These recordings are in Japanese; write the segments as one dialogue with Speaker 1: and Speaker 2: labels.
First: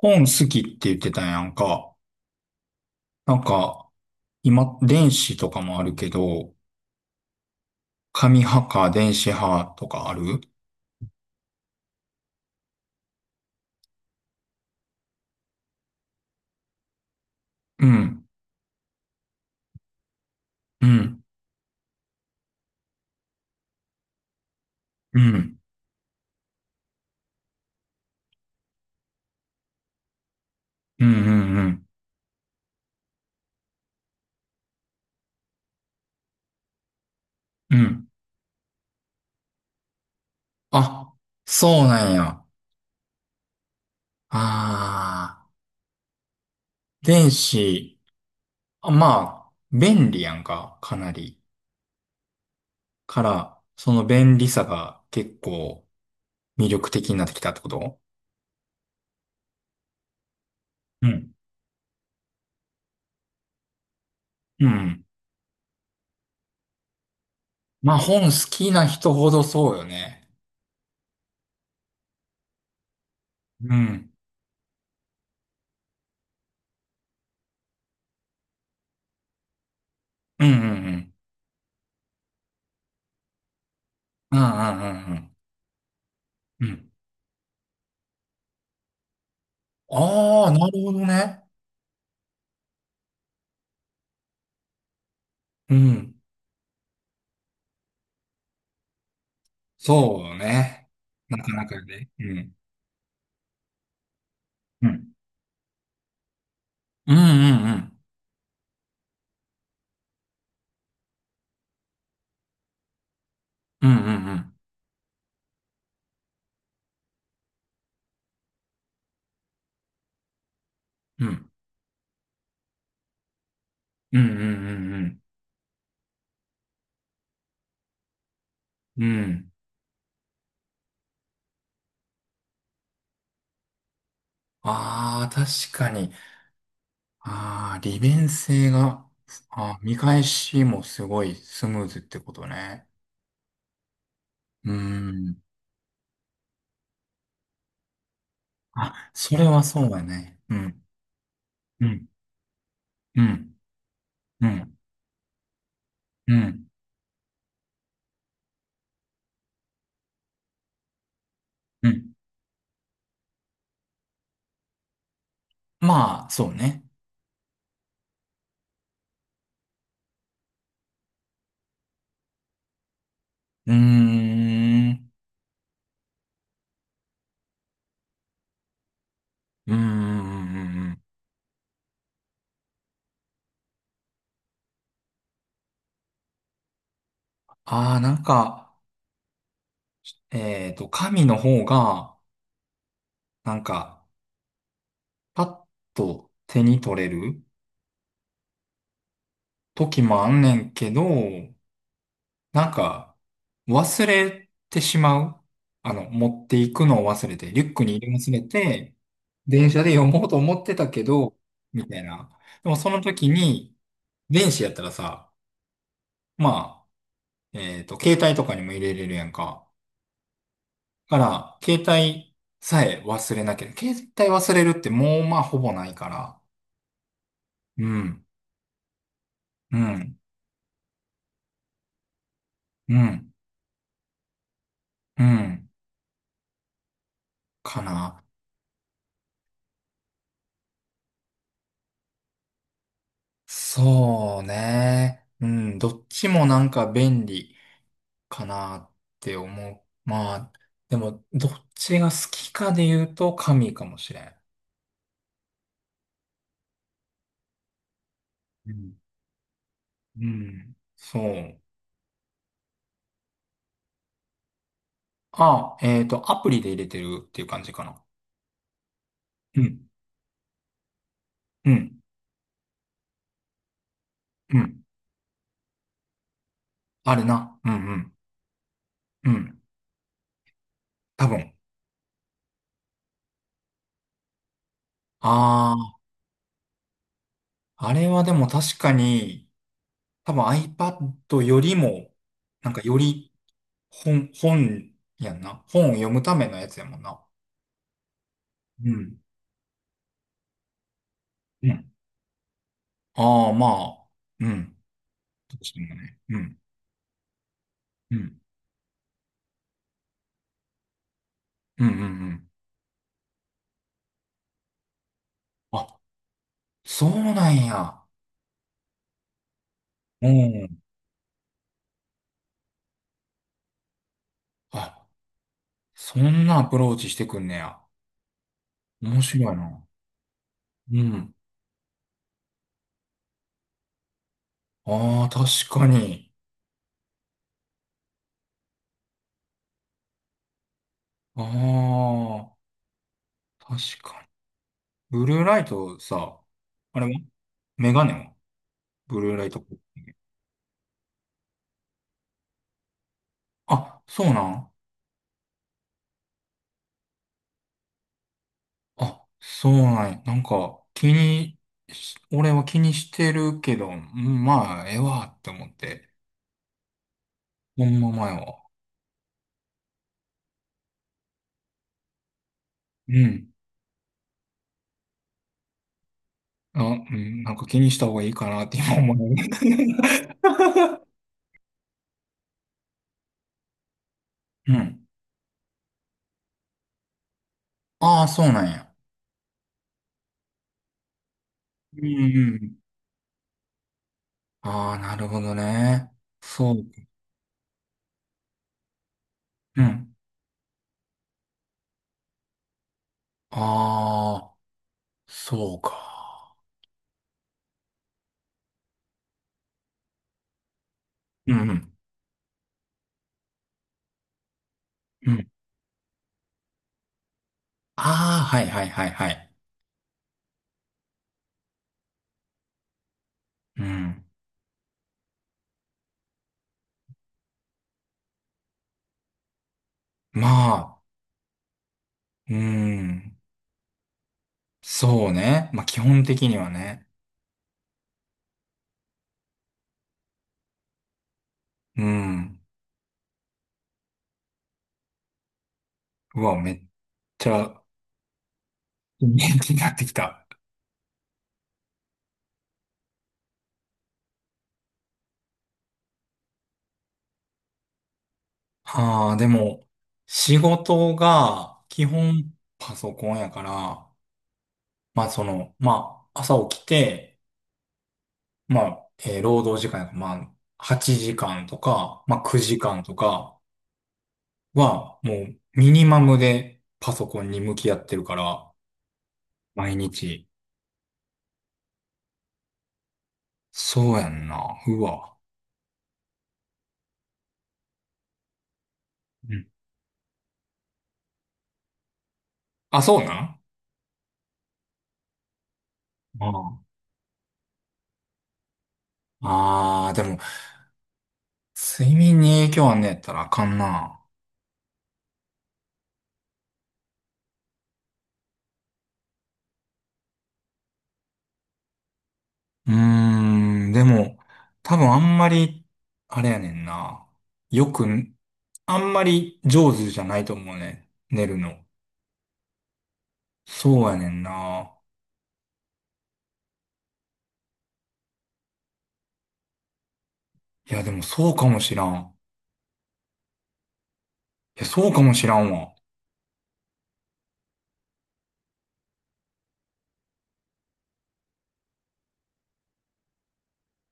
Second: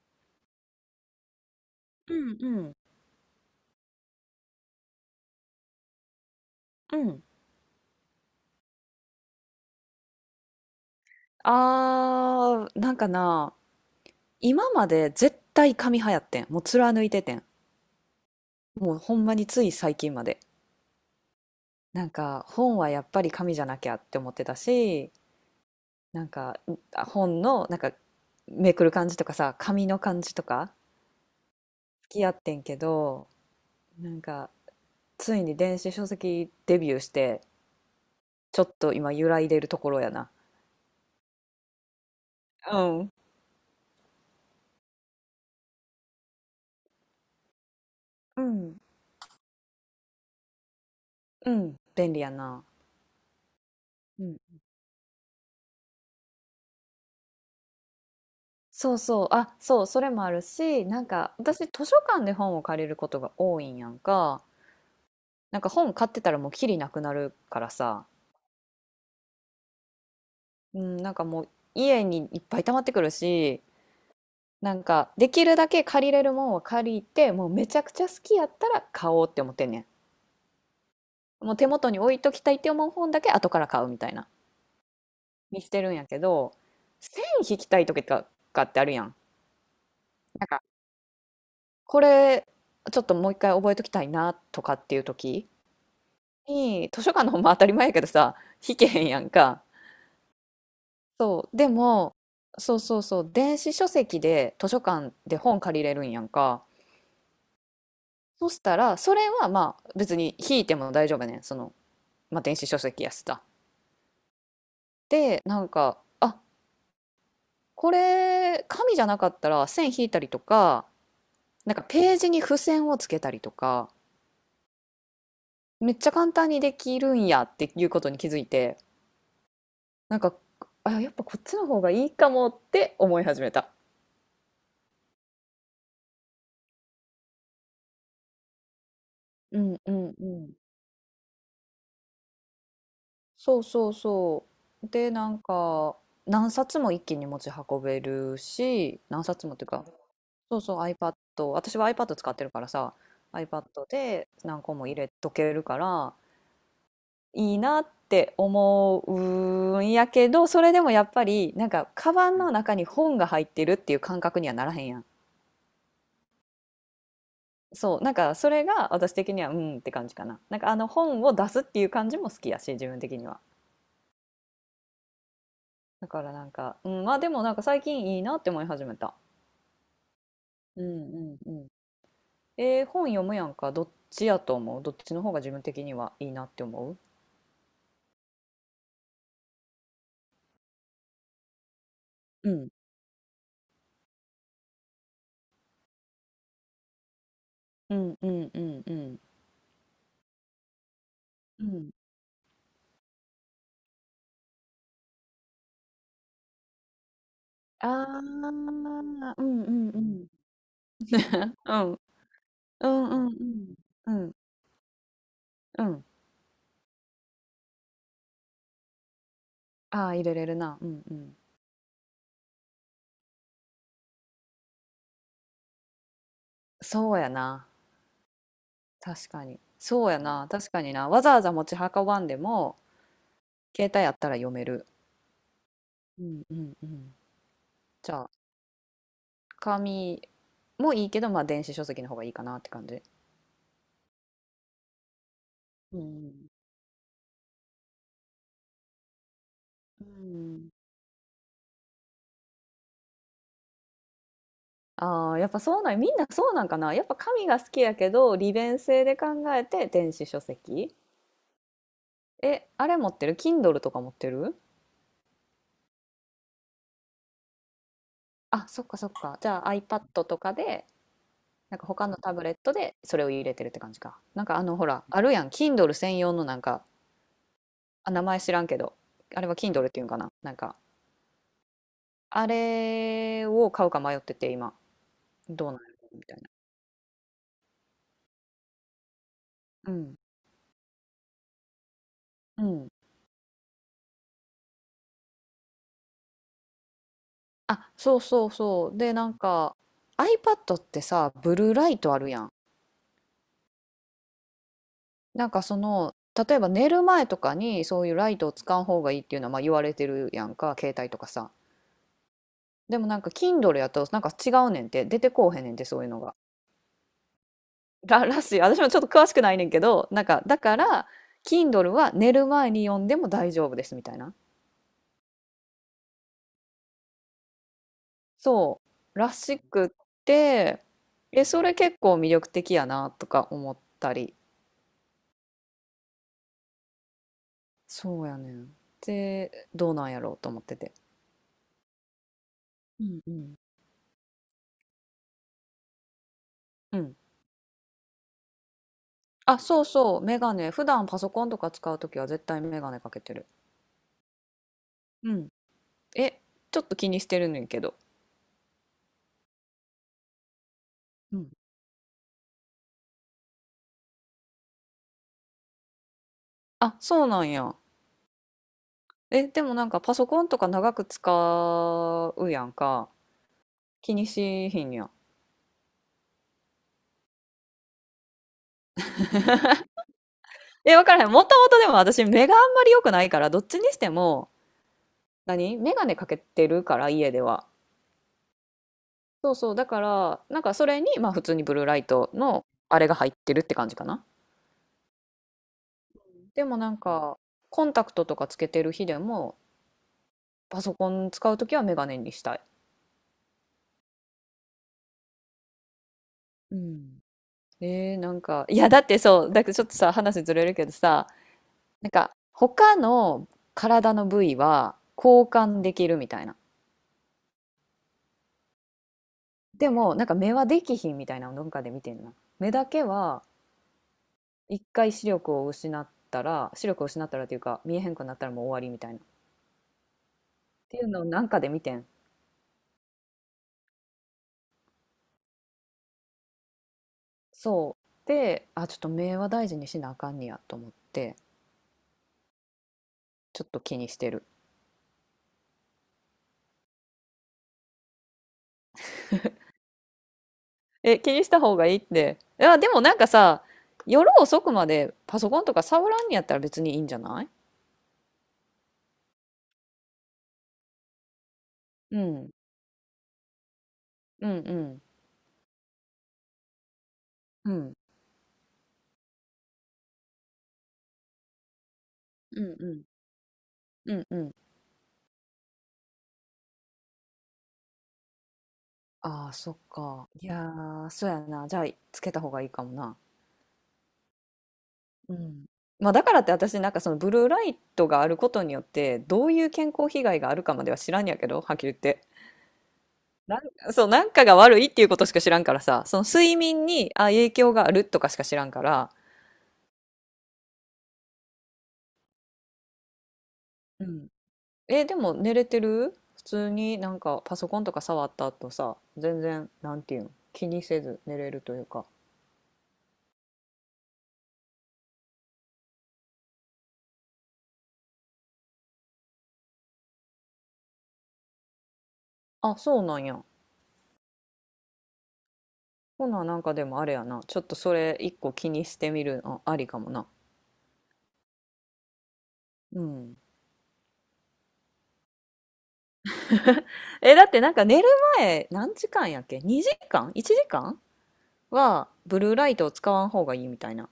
Speaker 1: 本好きって言ってたやんか。
Speaker 2: うんうん
Speaker 1: なんか、今、電子とかもあるけど、
Speaker 2: うん。
Speaker 1: 紙派か電子派とかある？
Speaker 2: あー、なんかな、今まで絶対紙派やってん。もう貫いててん。
Speaker 1: うん、
Speaker 2: もうほんまについ最近まで。
Speaker 1: うん、
Speaker 2: なんか本はやっぱり紙じゃなきゃって思ってたし、
Speaker 1: うん、
Speaker 2: なんかうあ本のなんかめくる感じとかさ、紙の感じとか
Speaker 1: うん、うん、うん。
Speaker 2: 好きやってんけど、なんかついに電子書籍デビューして、
Speaker 1: うん。
Speaker 2: ちょっと今揺らいでるところやな。
Speaker 1: あ、そうなんや。
Speaker 2: うん。
Speaker 1: あー、電子、
Speaker 2: うん。
Speaker 1: あまあ、便利やんか、かなり。
Speaker 2: うん。便利やな。
Speaker 1: から、その便利さが結構魅力的になってきたってこと？
Speaker 2: そうそう、あ、そう、それもあるし、な
Speaker 1: う
Speaker 2: ん
Speaker 1: ん。
Speaker 2: か私図書館で本を借りることが多いんやんか。
Speaker 1: うん。
Speaker 2: なんか本買ってたらもうきりなくなるから
Speaker 1: まあ、
Speaker 2: さ、
Speaker 1: 本好きな人ほどそうよね。
Speaker 2: うん、なんかもう家にいっぱい溜まってくるし、
Speaker 1: うん。
Speaker 2: なんかできるだけ借りれるもんは借りて、もうめちゃくちゃ好きやったら買おうって思ってんね
Speaker 1: うん、うん、うん。
Speaker 2: ん。もう手元に置いときたいって思う本だけ後から買うみたいな、
Speaker 1: うんうんうん
Speaker 2: にしてるんやけど、
Speaker 1: うん。うん。
Speaker 2: 線引きたい時とかってあるやん。な
Speaker 1: あ
Speaker 2: ん
Speaker 1: あー、
Speaker 2: か
Speaker 1: なるほどね。
Speaker 2: これちょっともう一回覚えときたいなとかっていう時。
Speaker 1: うん。
Speaker 2: に、図書館の本も当たり前やけどさ、引けへんやんか。
Speaker 1: そうね。な
Speaker 2: そ
Speaker 1: か
Speaker 2: う。
Speaker 1: な
Speaker 2: で
Speaker 1: かね。
Speaker 2: も、
Speaker 1: うん。
Speaker 2: そうそうそう、電子書籍で図書
Speaker 1: う
Speaker 2: 館
Speaker 1: ん。
Speaker 2: で本借りれるんやんか。
Speaker 1: うんうんうん。
Speaker 2: そしたら、それはまあ別に引いても大丈夫やねん。その、まあ電子書籍やしさ。
Speaker 1: うんうんうん。
Speaker 2: で、なんか、あ、これ、紙じゃなかったら線引いたりとか、
Speaker 1: うん
Speaker 2: なんかページに付箋をつけたりとか、
Speaker 1: うんうんうんうん、ああなるほどね、うん、そうね、なかなかね、
Speaker 2: めっちゃ簡単にできるんやっていうことに気づい
Speaker 1: うんうんうんうんうんうんうんうんうんうんうん
Speaker 2: て、
Speaker 1: うんうん。
Speaker 2: なんか、あ、やっぱこっちの方がいいかもって思い始めた。
Speaker 1: ああ確かに。ああ、利便性が、
Speaker 2: う
Speaker 1: あ
Speaker 2: ん
Speaker 1: ー
Speaker 2: う
Speaker 1: 見
Speaker 2: ん
Speaker 1: 返
Speaker 2: うん。
Speaker 1: しもすごいスムーズってことね。
Speaker 2: そうそうそ
Speaker 1: う
Speaker 2: う。で、な
Speaker 1: ん。
Speaker 2: んか、何冊も一気に持ち運べるし、
Speaker 1: あ、
Speaker 2: 何
Speaker 1: それ
Speaker 2: 冊もっ
Speaker 1: は
Speaker 2: ていうか、
Speaker 1: そうだね。う
Speaker 2: そうそう、
Speaker 1: ん。
Speaker 2: iPad、私
Speaker 1: う
Speaker 2: は
Speaker 1: ん。
Speaker 2: iPad 使ってるからさ、
Speaker 1: うん。
Speaker 2: iPad で
Speaker 1: う
Speaker 2: 何個
Speaker 1: ん。
Speaker 2: も入れとけるから、
Speaker 1: うん。
Speaker 2: いいなって思うんやけど、それでもやっぱり、なん
Speaker 1: う
Speaker 2: か、カ
Speaker 1: ん。
Speaker 2: バンの中に本が入ってるっていう感覚にはならへんやん。
Speaker 1: まあ、そうね。
Speaker 2: そう、なんか、それが私的には、うんって感じかな。なんか、あの本を出すっていう感じも好きやし、自分的には。
Speaker 1: うーん。
Speaker 2: だからなんか、うん、まあでもなんか最近いいなって思い始めた。
Speaker 1: うんうんうんう
Speaker 2: う
Speaker 1: んうん。
Speaker 2: んうんうん。本読むやんか。どっちやと思うどっちの方が自分的にはいいなって思う。
Speaker 1: ああ、なんか、神の方が、
Speaker 2: うん
Speaker 1: なんか、パッと手に取れる
Speaker 2: うんうんうんうん。
Speaker 1: 時もあんねんけど、
Speaker 2: うん。
Speaker 1: なんか、忘れてしまう。あの、持っていくのを忘れて、リュック
Speaker 2: あ
Speaker 1: に入れ
Speaker 2: あ、う
Speaker 1: 忘れて、
Speaker 2: んう
Speaker 1: 電車
Speaker 2: ん
Speaker 1: で
Speaker 2: う
Speaker 1: 読も
Speaker 2: ん。
Speaker 1: うと思ってたけど、
Speaker 2: う
Speaker 1: みた
Speaker 2: ん
Speaker 1: いな。でも
Speaker 2: う
Speaker 1: その
Speaker 2: んうんうん。
Speaker 1: 時
Speaker 2: うん
Speaker 1: に、
Speaker 2: うんうん
Speaker 1: 電子やったらさ、
Speaker 2: うん。
Speaker 1: まあ、携帯とかにも入れれるやんか。
Speaker 2: あー入れれるな。うんう
Speaker 1: か
Speaker 2: ん。
Speaker 1: ら、携帯さえ忘れなければ、携帯忘れるってもうまあほぼないから、
Speaker 2: そうやな。
Speaker 1: うん、
Speaker 2: 確かに。
Speaker 1: う
Speaker 2: そう
Speaker 1: ん、
Speaker 2: やな。確かにな。わざわざ持ち運ばんでも、
Speaker 1: うん、
Speaker 2: 携帯あったら読める。
Speaker 1: うん、
Speaker 2: うんうんうん。
Speaker 1: か
Speaker 2: じゃ
Speaker 1: な。
Speaker 2: あ、紙もいいけど、まあ電子書籍の方がいいかなって感じ。
Speaker 1: そうね。うん、ど
Speaker 2: う
Speaker 1: っちも
Speaker 2: ん。
Speaker 1: なんか便利かなって思
Speaker 2: う
Speaker 1: う。まあ、
Speaker 2: ん。
Speaker 1: でも、どっちが好きかで言うと神かもしれん。
Speaker 2: ああ、やっぱそうなん、みんなそうなんかな。やっぱ紙が好きやけど、利
Speaker 1: う
Speaker 2: 便
Speaker 1: ん、
Speaker 2: 性で考えて電
Speaker 1: う
Speaker 2: 子書
Speaker 1: ん
Speaker 2: 籍。
Speaker 1: そう。
Speaker 2: え、あれ持ってる？ Kindle とか持ってる。
Speaker 1: あ、アプリで入れてるっていう感じかな。
Speaker 2: あ、そっかそっか。じ
Speaker 1: う
Speaker 2: ゃあ
Speaker 1: ん、
Speaker 2: iPad とかで、
Speaker 1: う
Speaker 2: なんか
Speaker 1: ん、
Speaker 2: 他のタブレットでそれを入れてるって感じか。なんか
Speaker 1: う
Speaker 2: あの
Speaker 1: ん。
Speaker 2: ほら、あるやん。Kindle 専用のなんか、
Speaker 1: あるな。うん、う
Speaker 2: あ、
Speaker 1: ん、
Speaker 2: 名前知らんけど、
Speaker 1: う
Speaker 2: あれは
Speaker 1: ん。
Speaker 2: Kindle っていうんかな。なんか、
Speaker 1: 多分。
Speaker 2: あれを買うか迷ってて今、どうなる
Speaker 1: あ
Speaker 2: みたいな。
Speaker 1: あ、あれはでも確かに、
Speaker 2: うん。
Speaker 1: 多分 iPad よりも、
Speaker 2: う
Speaker 1: なんか
Speaker 2: ん。
Speaker 1: より本やんな。本を読むためのやつやもんな。
Speaker 2: あ、そうそう
Speaker 1: う
Speaker 2: そう。で、
Speaker 1: ん。
Speaker 2: なんか、iPad ってさ、ブ
Speaker 1: う
Speaker 2: ルーラ
Speaker 1: ん。
Speaker 2: イトあるやん。
Speaker 1: ああ、まあ、うん。
Speaker 2: なんか
Speaker 1: 確
Speaker 2: そ
Speaker 1: かに
Speaker 2: の
Speaker 1: ね。う
Speaker 2: 例
Speaker 1: ん。
Speaker 2: えば寝る前とかにそうい
Speaker 1: う
Speaker 2: うライ
Speaker 1: ん。
Speaker 2: トを使う方がいいっていうのはまあ言われてるやんか、携帯とかさ。
Speaker 1: うんうんうん。
Speaker 2: でもなんか Kindle やとなんか違うねんって出てこうへんねんって、そ
Speaker 1: あ、
Speaker 2: ういうのが
Speaker 1: そうなんや。
Speaker 2: らしい。私もちょっと詳しくないねんけど、なん
Speaker 1: う
Speaker 2: かだか
Speaker 1: ん。
Speaker 2: ら Kindle は寝る前に読んでも大丈夫ですみたいな、
Speaker 1: あ、そんなアプローチしてくんねや。
Speaker 2: そう
Speaker 1: 面
Speaker 2: ら
Speaker 1: 白い
Speaker 2: し
Speaker 1: な。
Speaker 2: くって、
Speaker 1: うん。
Speaker 2: えそれ結構魅力的やなとか思ったり。
Speaker 1: ああ、確かに。
Speaker 2: そうやねん。でどうなんやろうと思ってて。
Speaker 1: ああ、
Speaker 2: うんうん
Speaker 1: 確かに。ブルーライトさ、
Speaker 2: う
Speaker 1: あれ
Speaker 2: ん。
Speaker 1: はメガネはブルーライ
Speaker 2: あ、
Speaker 1: ト。
Speaker 2: そうそう、メガネ。普段パソコンとか使うときは絶対メガネかけてる。
Speaker 1: あ、そうなん？
Speaker 2: うん。え、ちょっと気にしてるねんけど。
Speaker 1: あ、そうなんや。なんか、気
Speaker 2: うん。
Speaker 1: にし、俺は気にしてるけど、うんまあ、ええわって思って。
Speaker 2: あ、そうなんや。
Speaker 1: ほんま前は。
Speaker 2: え、でもなんかパソコンとか長く使うやんか。
Speaker 1: うん。
Speaker 2: 気にしひんや。
Speaker 1: あ、うん、なんか気にした方がいいかなって今思う。
Speaker 2: え、わからへん。もともとでも私目があんまり良くないから、どっちにしても、
Speaker 1: うん。
Speaker 2: 何メガネかけてるから、家では。
Speaker 1: ああ、そうなんや。
Speaker 2: そうそう。だから、なんかそれに、まあ普通にブルーラ
Speaker 1: う
Speaker 2: イ
Speaker 1: ん
Speaker 2: ト
Speaker 1: う
Speaker 2: の
Speaker 1: ん。
Speaker 2: あれが入ってるって感じかな。
Speaker 1: ああ、なるほどね。
Speaker 2: で
Speaker 1: そ
Speaker 2: も
Speaker 1: う。
Speaker 2: なんか、コンタクトとかつけてる日でも、
Speaker 1: うん。
Speaker 2: パソコン使うときはメガネにしたい。
Speaker 1: ああ、そうか。
Speaker 2: うん。なんか、いや、だってそう、だけどちょっとさ、話ずれるけどさ、
Speaker 1: うん
Speaker 2: なんか、他の体の部位は
Speaker 1: う
Speaker 2: 交
Speaker 1: ん。
Speaker 2: 換できるみたいな。
Speaker 1: ああ、はいはいはいはい。
Speaker 2: でも、なんか目はできひんみたいなのどっかで見てんな。目だけは、
Speaker 1: うん。
Speaker 2: 一回視力を失ったら、視力を失ったらっていうか、見えへんくなったらもう終わりみたいな。っ
Speaker 1: ま
Speaker 2: て
Speaker 1: あ、
Speaker 2: いうのをなんかで見てん。
Speaker 1: うん。そうね。まあ基本的にはね。
Speaker 2: そう。で、あ、ちょっと目は大事にしなあかんねやと思って、
Speaker 1: うん。
Speaker 2: ちょっと気にしてる。
Speaker 1: うわ、めっちゃ元気になってきた。
Speaker 2: え、気にした方がいいって。いや、でもなんかさ、夜遅くまでパソコンとか触らんにやったら別にいいんじゃない？
Speaker 1: ああ、でも、仕事が基
Speaker 2: うん。
Speaker 1: 本パソコンやから、
Speaker 2: うんうん。
Speaker 1: まあその、まあ朝起きて、
Speaker 2: うん。
Speaker 1: まあ、労働時間やから、まあ8時間とか、まあ
Speaker 2: うん
Speaker 1: 9
Speaker 2: う
Speaker 1: 時間
Speaker 2: ん。
Speaker 1: とか
Speaker 2: うんうん。
Speaker 1: は、もうミニマムでパソコンに向き合ってるから、
Speaker 2: ああ、そっ
Speaker 1: 毎
Speaker 2: か。
Speaker 1: 日。
Speaker 2: いやー、そうやな。じゃあ、つけた方がいいかもな。
Speaker 1: そうやんな。う
Speaker 2: う
Speaker 1: わ。
Speaker 2: ん。まあ、だからって私、なんかそのブルーライトがあることによって、どう
Speaker 1: う
Speaker 2: い
Speaker 1: ん。
Speaker 2: う健康被害があるかまでは知らんやけど、はっきり言って。
Speaker 1: あ、そうな
Speaker 2: な
Speaker 1: ん？
Speaker 2: そう、なんかが悪いっていうことしか知らんからさ、その
Speaker 1: あ
Speaker 2: 睡眠に、あ、影響があるとかしか知らんから、
Speaker 1: あ、あー、でも、睡眠に影響あんねやったらあかんな。
Speaker 2: え、でも寝れてる、普通になんかパソコンとか触った後さ、全然、なんていうん気にせず寝れるというか。
Speaker 1: うーん、でも、多分あんまり、あれやねんな。よく、あんまり上手じゃないと思うね。寝るの。
Speaker 2: あ、そうなんや。
Speaker 1: そうやねんな。
Speaker 2: ほな、なんかでもあれやな。ちょっとそれ一個気にしてみるのありかもな。
Speaker 1: いや、でもそうかもしらん。
Speaker 2: うん。
Speaker 1: いや、そうかもしらんわ。
Speaker 2: え、だってなんか寝る前何時間やっけ？ 2 時間？ 1 時間はブルーライトを使わん方がいいみたいな。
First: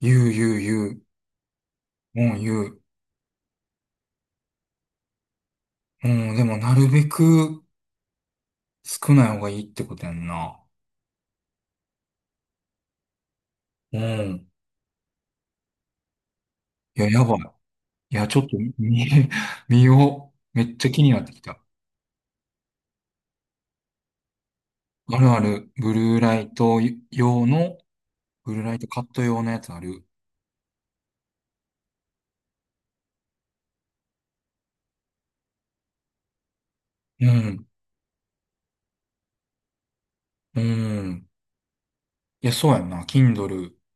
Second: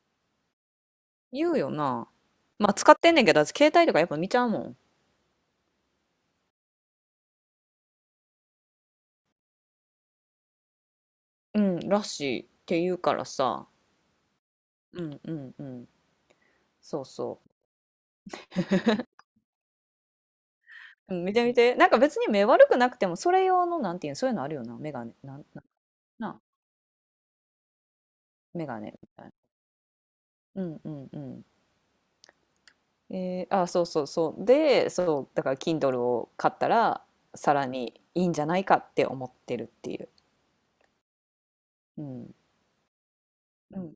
Speaker 1: 言う言う言う。
Speaker 2: 言うよな。
Speaker 1: うん、言
Speaker 2: まあ
Speaker 1: う。
Speaker 2: 使ってんねんけど、私携帯とかやっぱ見ちゃうもん。
Speaker 1: うん、でもなるべく少ない方がいいってことやんな。
Speaker 2: うん、らしいって言うからさ。
Speaker 1: うん。
Speaker 2: うんうんうん。
Speaker 1: い
Speaker 2: そう
Speaker 1: や、やばい。
Speaker 2: そう。
Speaker 1: いや、ちょっと見、見よう。めっちゃ気に
Speaker 2: う
Speaker 1: な
Speaker 2: ん、
Speaker 1: っ
Speaker 2: 見
Speaker 1: てき
Speaker 2: て見
Speaker 1: た。
Speaker 2: て。なんか別に目悪くなくても、それ用の、なんていうの、そういうのあるよな、メガネ、
Speaker 1: ある
Speaker 2: な
Speaker 1: あ
Speaker 2: ん、なん、
Speaker 1: る、ブルー
Speaker 2: な、
Speaker 1: ライト用の、ブルー
Speaker 2: メ
Speaker 1: ライ
Speaker 2: ガ
Speaker 1: ト
Speaker 2: ネ
Speaker 1: カ
Speaker 2: み
Speaker 1: ット
Speaker 2: たいな。
Speaker 1: 用のやつある。
Speaker 2: うんうんうん。あ、そうそうそう。で、そう、だから Kindle を買ったら、
Speaker 1: う
Speaker 2: さ
Speaker 1: ん、
Speaker 2: らにいいんじゃないかって思ってるっていう。
Speaker 1: うん。
Speaker 2: うん。
Speaker 1: いや、そうやんな。Kindle。
Speaker 2: うん、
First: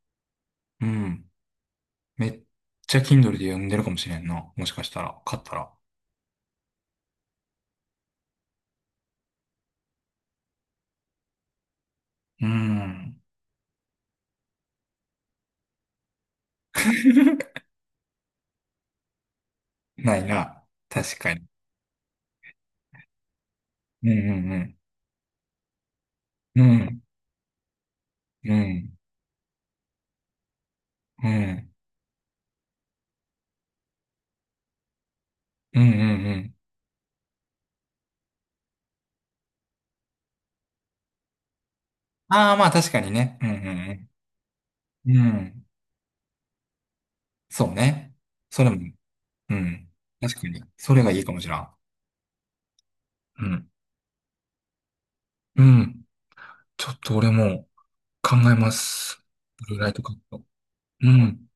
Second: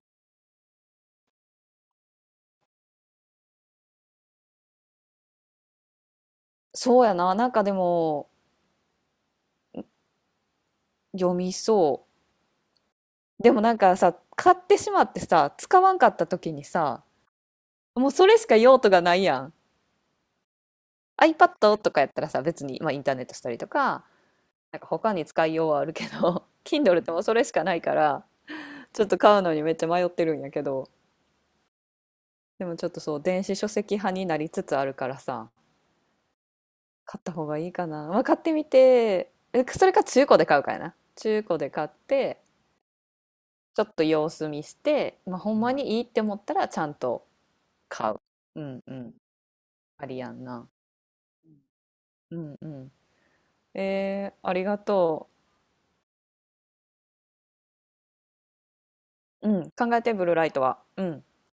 Speaker 1: うん。めっちゃ Kindle で読んでるかもしれんな。もしかしたら、買ったら。
Speaker 2: そうやな、なんかでも、読みそ
Speaker 1: うん。
Speaker 2: う。でもなんかさ、買ってしまってさ、使わんかった時にさ、もうそれしか用途がないやん。
Speaker 1: ないな。確かに。
Speaker 2: iPad とかやったらさ、別に、まあ、インターネットしたりとか、
Speaker 1: うんうんうん。
Speaker 2: なんか他に使いようはあるけど、
Speaker 1: う ん。
Speaker 2: Kindle ってもうそれしかないから、
Speaker 1: うん。
Speaker 2: ちょっと買うのにめっちゃ迷ってるんやけど、
Speaker 1: うん。
Speaker 2: でもちょっとそう電子書籍派になりつつあるからさ、
Speaker 1: うんうんうん。
Speaker 2: 買った方がいいかな、まあ、買ってみて、それか中古で買うかやな。中古で買って
Speaker 1: ああ、まあ確かにね。う
Speaker 2: ちょっと
Speaker 1: ん
Speaker 2: 様子見し
Speaker 1: うん
Speaker 2: て、
Speaker 1: うん。う
Speaker 2: まあ、ほん
Speaker 1: ん。
Speaker 2: まにいいって思ったらちゃんと
Speaker 1: そう
Speaker 2: 買
Speaker 1: ね。
Speaker 2: う。う
Speaker 1: それも
Speaker 2: んうん。
Speaker 1: うん。
Speaker 2: ありや
Speaker 1: 確
Speaker 2: ん
Speaker 1: かに。
Speaker 2: な。
Speaker 1: それがいいかもしらん。
Speaker 2: うんうん。
Speaker 1: うん。
Speaker 2: ありがと
Speaker 1: うん。ちょっと俺も考えます。
Speaker 2: う。うん。
Speaker 1: ブルーライ
Speaker 2: 考
Speaker 1: ト
Speaker 2: え
Speaker 1: カ
Speaker 2: て
Speaker 1: ッ
Speaker 2: ブルー
Speaker 1: ト。
Speaker 2: ライトはう
Speaker 1: う
Speaker 2: ん。
Speaker 1: ん。